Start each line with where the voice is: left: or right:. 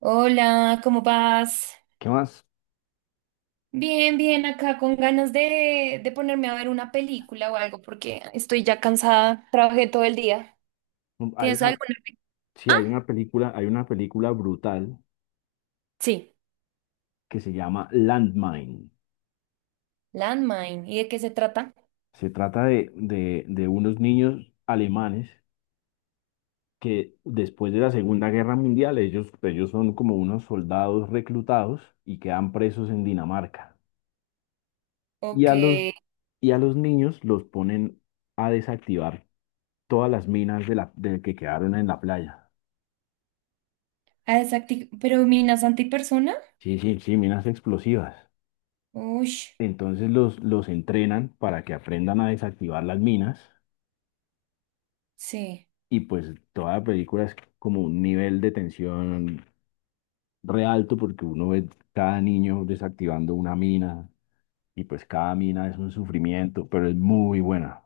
right: Hola, ¿cómo vas?
left: ¿Qué más?
right: Bien, bien, acá con ganas de ponerme a ver una película o algo porque estoy ya cansada, trabajé todo el día.
left: Hay
right: ¿Tienes
left: una,
right: alguna?
left: sí,
right: Ah,
left: hay una película brutal
right: sí,
left: que se llama Landmine.
right: Landmine. ¿Y de qué se trata?
left: Se trata de unos niños alemanes que después de la Segunda Guerra Mundial, ellos son como unos soldados reclutados y quedan presos en Dinamarca. Y
right: Ok.
left: a los, y a los niños los ponen a desactivar todas las minas de que quedaron en la playa.
right: Ah, ¿Pero minas antipersona?
left: Sí, sí, sí, minas explosivas.
right: Uy,
left: Entonces los entrenan para que aprendan a desactivar las minas.
right: sí.
left: Y pues toda película es como un nivel de tensión re alto porque uno ve cada niño desactivando una mina y pues cada mina es un sufrimiento, pero es muy buena,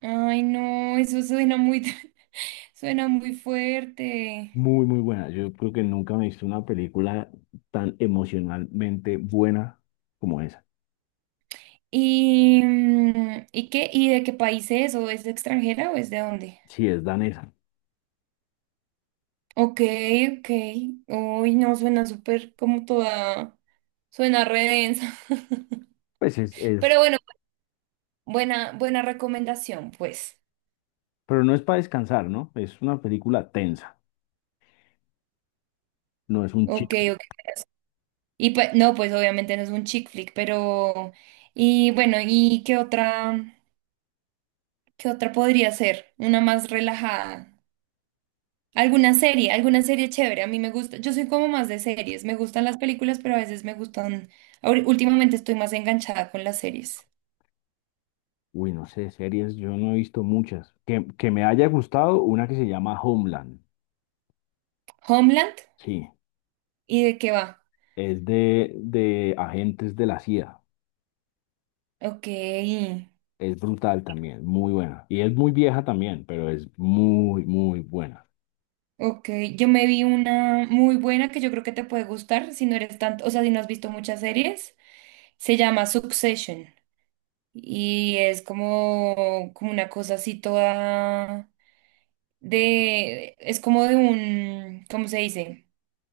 right: Ay, no, eso suena muy, suena muy fuerte.
left: muy, muy buena. Yo creo que nunca me he visto una película tan emocionalmente buena como esa.
right: ¿Y, qué? ¿Y de qué país es? ¿O es de extranjera o es de dónde?
left: Si es danesa,
right: Ok, ok. Uy, no, suena súper como toda, suena re densa.
left: pues es,
right: Pero bueno, buena, buena recomendación, pues.
left: pero no es para descansar, ¿no? Es una película tensa, no es un
right: Ok,
left: chico.
right: ok. Y pues, no, pues obviamente no es un chick flick, pero, y bueno, ¿y qué otra podría ser? Una más relajada. ¿Alguna serie? ¿Alguna serie chévere? A mí me gusta, yo soy como más de series, me gustan las películas, pero a veces me gustan, últimamente estoy más enganchada con las series.
left: Uy, no sé, series, yo no he visto muchas. Que me haya gustado una que se llama Homeland,
right: Homeland,
left: sí.
right: ¿y de qué va?
left: Es de agentes de la CIA.
right: Ok,
left: Es brutal también, muy buena. Y es muy vieja también, pero es muy, muy buena.
right: ok. Yo me vi una muy buena que yo creo que te puede gustar si no eres tanto, o sea, si no has visto muchas series. Se llama Succession y es como una cosa así toda de, es como de un, ¿cómo se dice?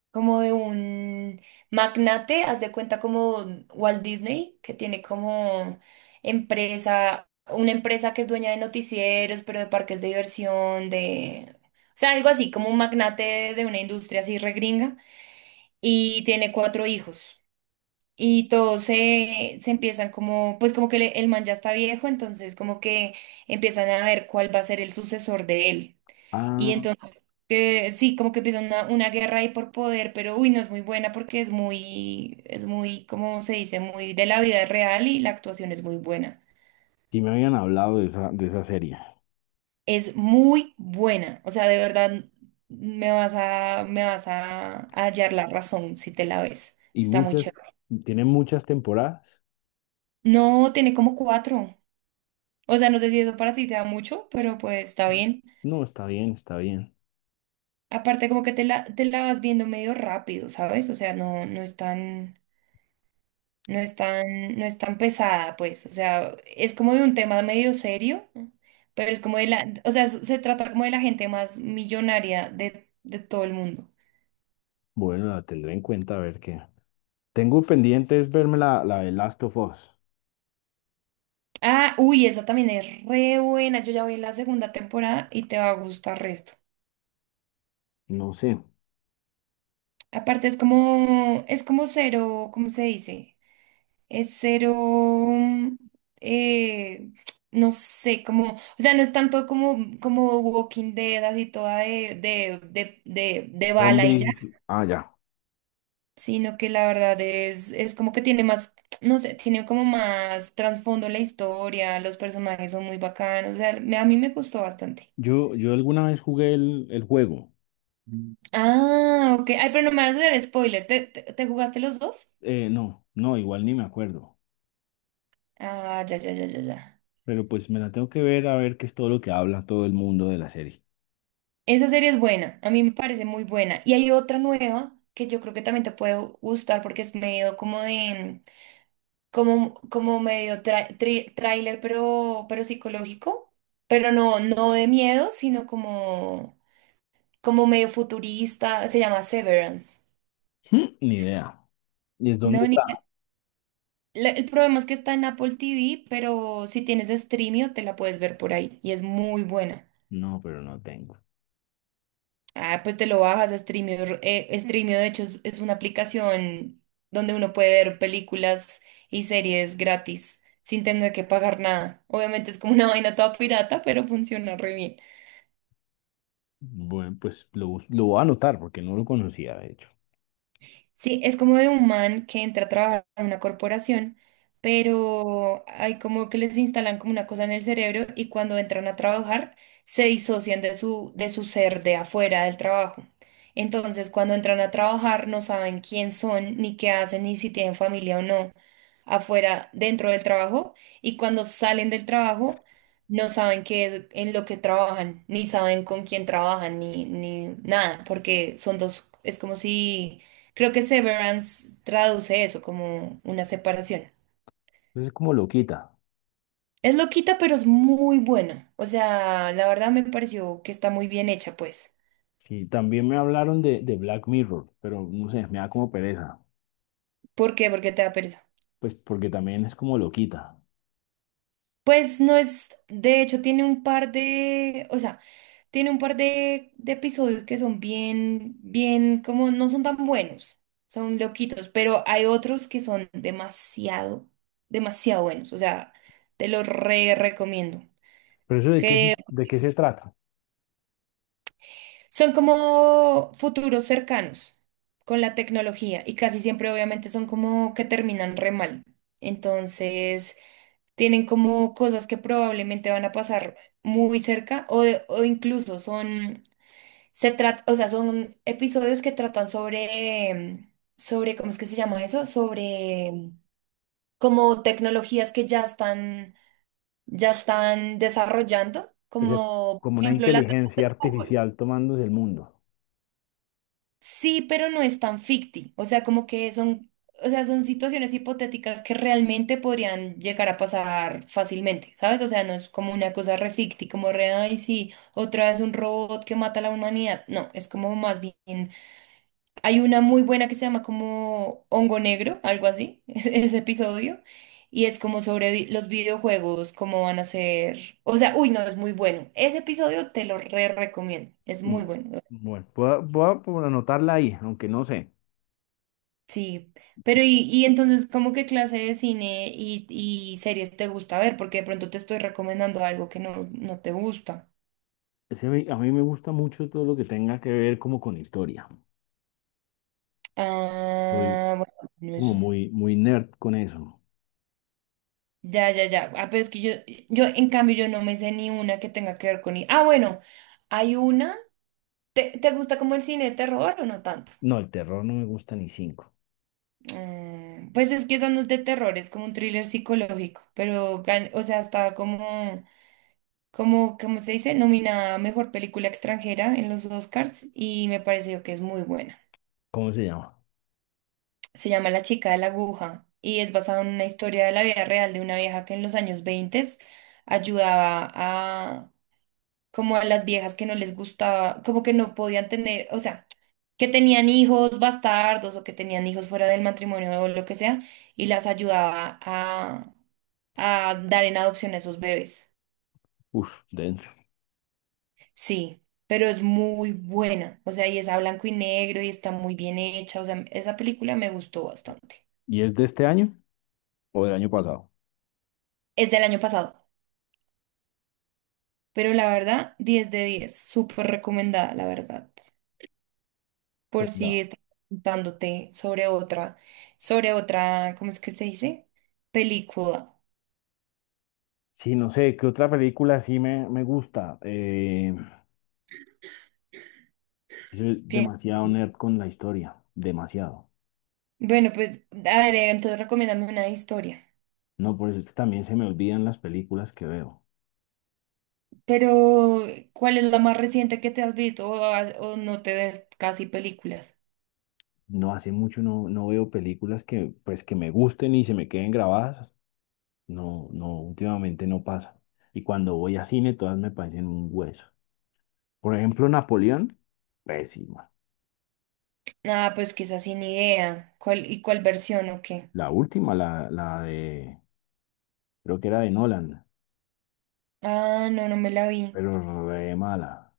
right: Como de un magnate, haz de cuenta como Walt Disney, que tiene como empresa, una empresa que es dueña de noticieros, pero de parques de diversión, de... O sea, algo así, como un magnate de una industria así regringa, y tiene cuatro hijos. Y todos se empiezan como, pues como que el man ya está viejo, entonces como que empiezan a ver cuál va a ser el sucesor de él. Y
left: Ah,
right: entonces, que sí, como que empieza una guerra ahí por poder, pero uy, no es muy buena porque es muy, ¿cómo se dice? Muy de la vida real y la actuación es muy buena.
left: y me habían hablado de esa serie.
right: Es muy buena. O sea, de verdad me vas a hallar la razón si te la ves.
left: Y
right: Está muy
left: muchas,
right: chévere.
left: tiene muchas temporadas.
right: No, tiene como cuatro. O sea, no sé si eso para ti te da mucho, pero pues está bien.
left: No, está bien, está bien.
right: Aparte, como que te la vas viendo medio rápido, ¿sabes? O sea, no, no es tan no es tan, no es tan pesada, pues, o sea, es como de un tema medio serio, ¿no? Pero es como de la, o sea, se trata como de la gente más millonaria de todo el mundo.
left: Bueno, la tendré en cuenta a ver qué. Tengo pendiente es verme la de Last of Us.
right: Ah, uy, esa también es re buena, yo ya voy en la segunda temporada y te va a gustar resto.
left: No sé.
right: Aparte es como, cero, ¿cómo se dice? Es cero, eh, no sé, como, o sea, no es tanto como Walking Dead, así toda de, de bala y ya.
left: Zombies. Ah, ya.
right: Sino que la verdad es como que tiene más, no sé, tiene como más trasfondo la historia, los personajes son muy bacanos, o sea, a mí me gustó bastante.
left: Yo alguna vez jugué el juego.
right: Ah, ok, ay, pero no me vas a hacer spoiler, ¿te jugaste los dos?
left: No, Igual ni me acuerdo.
right: Ah, ya, ya, ya, ya, ya.
left: Pero pues me la tengo que ver a ver qué es todo lo que habla todo el mundo de la serie.
right: Esa serie es buena, a mí me parece muy buena. Y hay otra nueva que yo creo que también te puede gustar porque es medio como de, como medio tráiler, pero psicológico. Pero no, no de miedo, sino como como medio futurista, se llama Severance.
left: Mm, ni idea. ¿Y es dónde
right: No, ni
left: está?
right: el problema es que está en Apple TV, pero si tienes Streamio te la puedes ver por ahí y es muy buena.
left: No, pero no tengo.
right: Ah, pues te lo bajas a Streamio. Streamio, de hecho, es una aplicación donde uno puede ver películas y series gratis sin tener que pagar nada. Obviamente es como una vaina toda pirata, pero funciona re bien.
left: Bueno, pues lo, bus- lo voy a anotar porque no lo conocía, de hecho.
right: Sí, es como de un man que entra a trabajar en una corporación, pero hay como que les instalan como una cosa en el cerebro y cuando entran a trabajar se disocian de su ser de afuera del trabajo. Entonces, cuando entran a trabajar no saben quién son, ni qué hacen, ni si tienen familia o no afuera, dentro del trabajo, y cuando salen del trabajo no saben qué es en lo que trabajan, ni saben con quién trabajan, ni nada, porque son dos, es como si creo que Severance traduce eso como una separación.
left: Entonces es como loquita.
right: Es loquita, pero es muy buena. O sea, la verdad me pareció que está muy bien hecha, pues.
left: Sí, también me hablaron de Black Mirror, pero no sé, me da como pereza.
right: ¿Por qué? Porque te da pereza.
left: Pues porque también es como loquita.
right: Pues no es, de hecho, tiene un par de, o sea, tiene un par de episodios que son bien, bien, como no son tan buenos, son loquitos, pero hay otros que son demasiado, demasiado buenos. O sea, te los re recomiendo.
left: ¿Pero eso
right: Que
left: de qué se trata?
right: son como futuros cercanos con la tecnología y casi siempre obviamente son como que terminan re mal. Entonces tienen como cosas que probablemente van a pasar muy cerca o, de- o incluso son, se trata, o sea, son episodios que tratan sobre, ¿cómo es que se llama eso? Sobre como tecnologías que ya están desarrollando,
left: O sea,
right: como por
left: como una
right: ejemplo las...
left: inteligencia artificial tomándose el mundo.
right: Sí, pero no es tan ficti. O sea, como que son, o sea, son situaciones hipotéticas que realmente podrían llegar a pasar fácilmente, ¿sabes? O sea, no es como una cosa re ficti, como re, ay, sí, otra vez un robot que mata a la humanidad. No, es como más bien. Hay una muy buena que se llama como Hongo Negro, algo así, ese episodio. Y es como sobre los videojuegos, cómo van a ser. O sea, uy, no, es muy bueno. Ese episodio te lo re recomiendo. Es muy
left: Mm,
right: bueno.
left: Bueno, voy a por anotarla ahí, aunque no sé.
right: Sí, pero y entonces, ¿cómo qué clase de cine y series te gusta ver? Porque de pronto te estoy recomendando algo que no te gusta.
left: Sí, a mí me gusta mucho todo lo que tenga que ver como con historia. Soy
right: Ah, bueno, no
left: como
right: eso.
left: muy, muy nerd con eso.
right: Ya, ya, ya. Ah, pero es que yo, en cambio, yo no me sé ni una que tenga que ver con... i- Ah, bueno, hay una. ¿Te gusta como el cine de terror o no tanto?
left: No, el terror no me gusta ni cinco.
right: Mm, pues es que esa no es de terror, es como un thriller psicológico, pero, o sea, está como... como, como se dice, nominada a Mejor Película Extranjera en los Oscars y me pareció que es muy buena.
left: ¿Cómo se llama?
right: Se llama La chica de la aguja y es basada en una historia de la vida real de una vieja que en los años 20 ayudaba a como a las viejas que no les gustaba, como que no podían tener, o sea, que tenían hijos bastardos o que tenían hijos fuera del matrimonio o lo que sea y las ayudaba a dar en adopción a esos bebés.
left: Uf, denso.
right: Sí, pero es muy buena. O sea, y es a blanco y negro y está muy bien hecha. O sea, esa película me gustó bastante.
left: ¿Y es de este año o del año pasado?
right: Es del año pasado, pero la verdad, 10 de 10, súper recomendada, la verdad.
left: Pues
right: Por si
left: la...
right: estás preguntándote sobre otra, ¿cómo es que se dice? Película.
left: Sí, no sé, ¿qué otra película sí me gusta? Soy
right: Bien.
left: demasiado nerd con la historia, demasiado.
right: Bueno, pues, a ver, entonces recomiéndame una historia.
left: No, por eso es que también se me olvidan las películas que veo.
right: Pero, ¿cuál es la más reciente que te has visto? O, has- o no te ves casi películas.
left: No hace mucho no, no veo películas que, pues, que me gusten y se me queden grabadas. No, no, últimamente no pasa. Y cuando voy a cine, todas me parecen un hueso. Por ejemplo, Napoleón, pésima.
right: Ah, pues quizás sin idea. ¿Cuál, y cuál versión o qué?
left: La última, la de, creo que era de Nolan,
right: Ah, no, no me la vi.
left: pero re mala.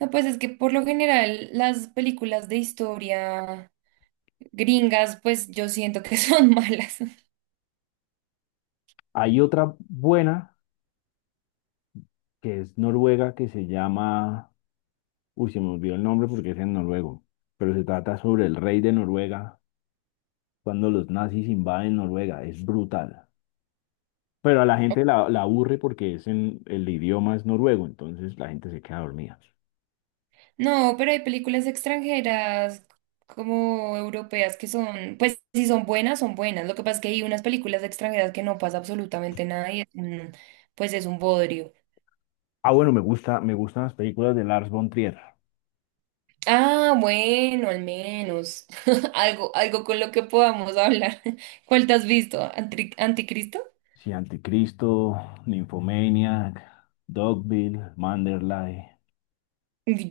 right: No, pues es que por lo general las películas de historia gringas, pues yo siento que son malas.
left: Hay otra buena, que es noruega, que se llama, uy, se me olvidó el nombre porque es en noruego, pero se trata sobre el rey de Noruega cuando los nazis invaden Noruega. Es brutal. Pero a la gente la aburre porque es en, el idioma es noruego, entonces la gente se queda dormida.
right: No, pero hay películas extranjeras como europeas que son, pues si son buenas, son buenas. Lo que pasa es que hay unas películas extranjeras que no pasa absolutamente nada y pues es un bodrio.
left: Ah, bueno, me gusta, me gustan las películas de Lars von Trier.
right: Ah, bueno, al menos. Algo, algo con lo que podamos hablar. ¿Cuál te has visto? ¿Anticristo?
left: Sí, Anticristo, Nymphomaniac, Dogville, Manderley.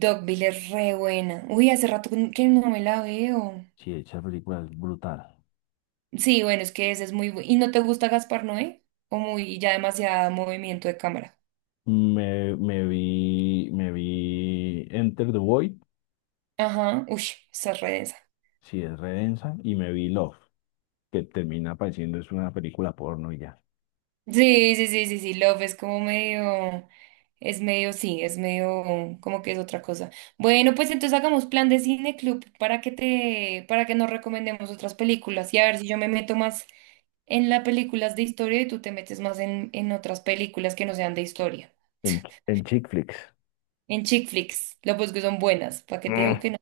right: Dogville es re buena. Uy, hace rato que no me la veo.
left: Sí, esa película es brutal.
right: Sí, bueno, es que ese es muy bueno. ¿Y no te gusta Gaspar Noé? O muy, ya demasiado movimiento de cámara.
left: Me vi Enter the Void,
right: Ajá, uy, esa es re densa.
left: si es redensa, y me vi Love, que termina pareciendo es una película porno y ya.
right: Sí, sí, sí, sí, sí, Love es como medio, es medio, sí, es medio, como que es otra cosa. Bueno, pues entonces hagamos plan de cine club para que te, para que nos recomendemos otras películas y a ver si yo me meto más en las películas de historia y tú te metes más en otras películas que no sean de historia.
left: En, en chick flicks.
right: En chick flicks, lo pues que son buenas, ¿para qué te digo
left: Mm,
right: que no?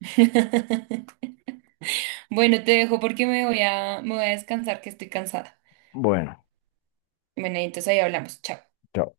right: Bueno, te dejo porque me voy a descansar que estoy cansada.
left: Bueno,
right: Bueno, entonces ahí hablamos, chao.
left: chao.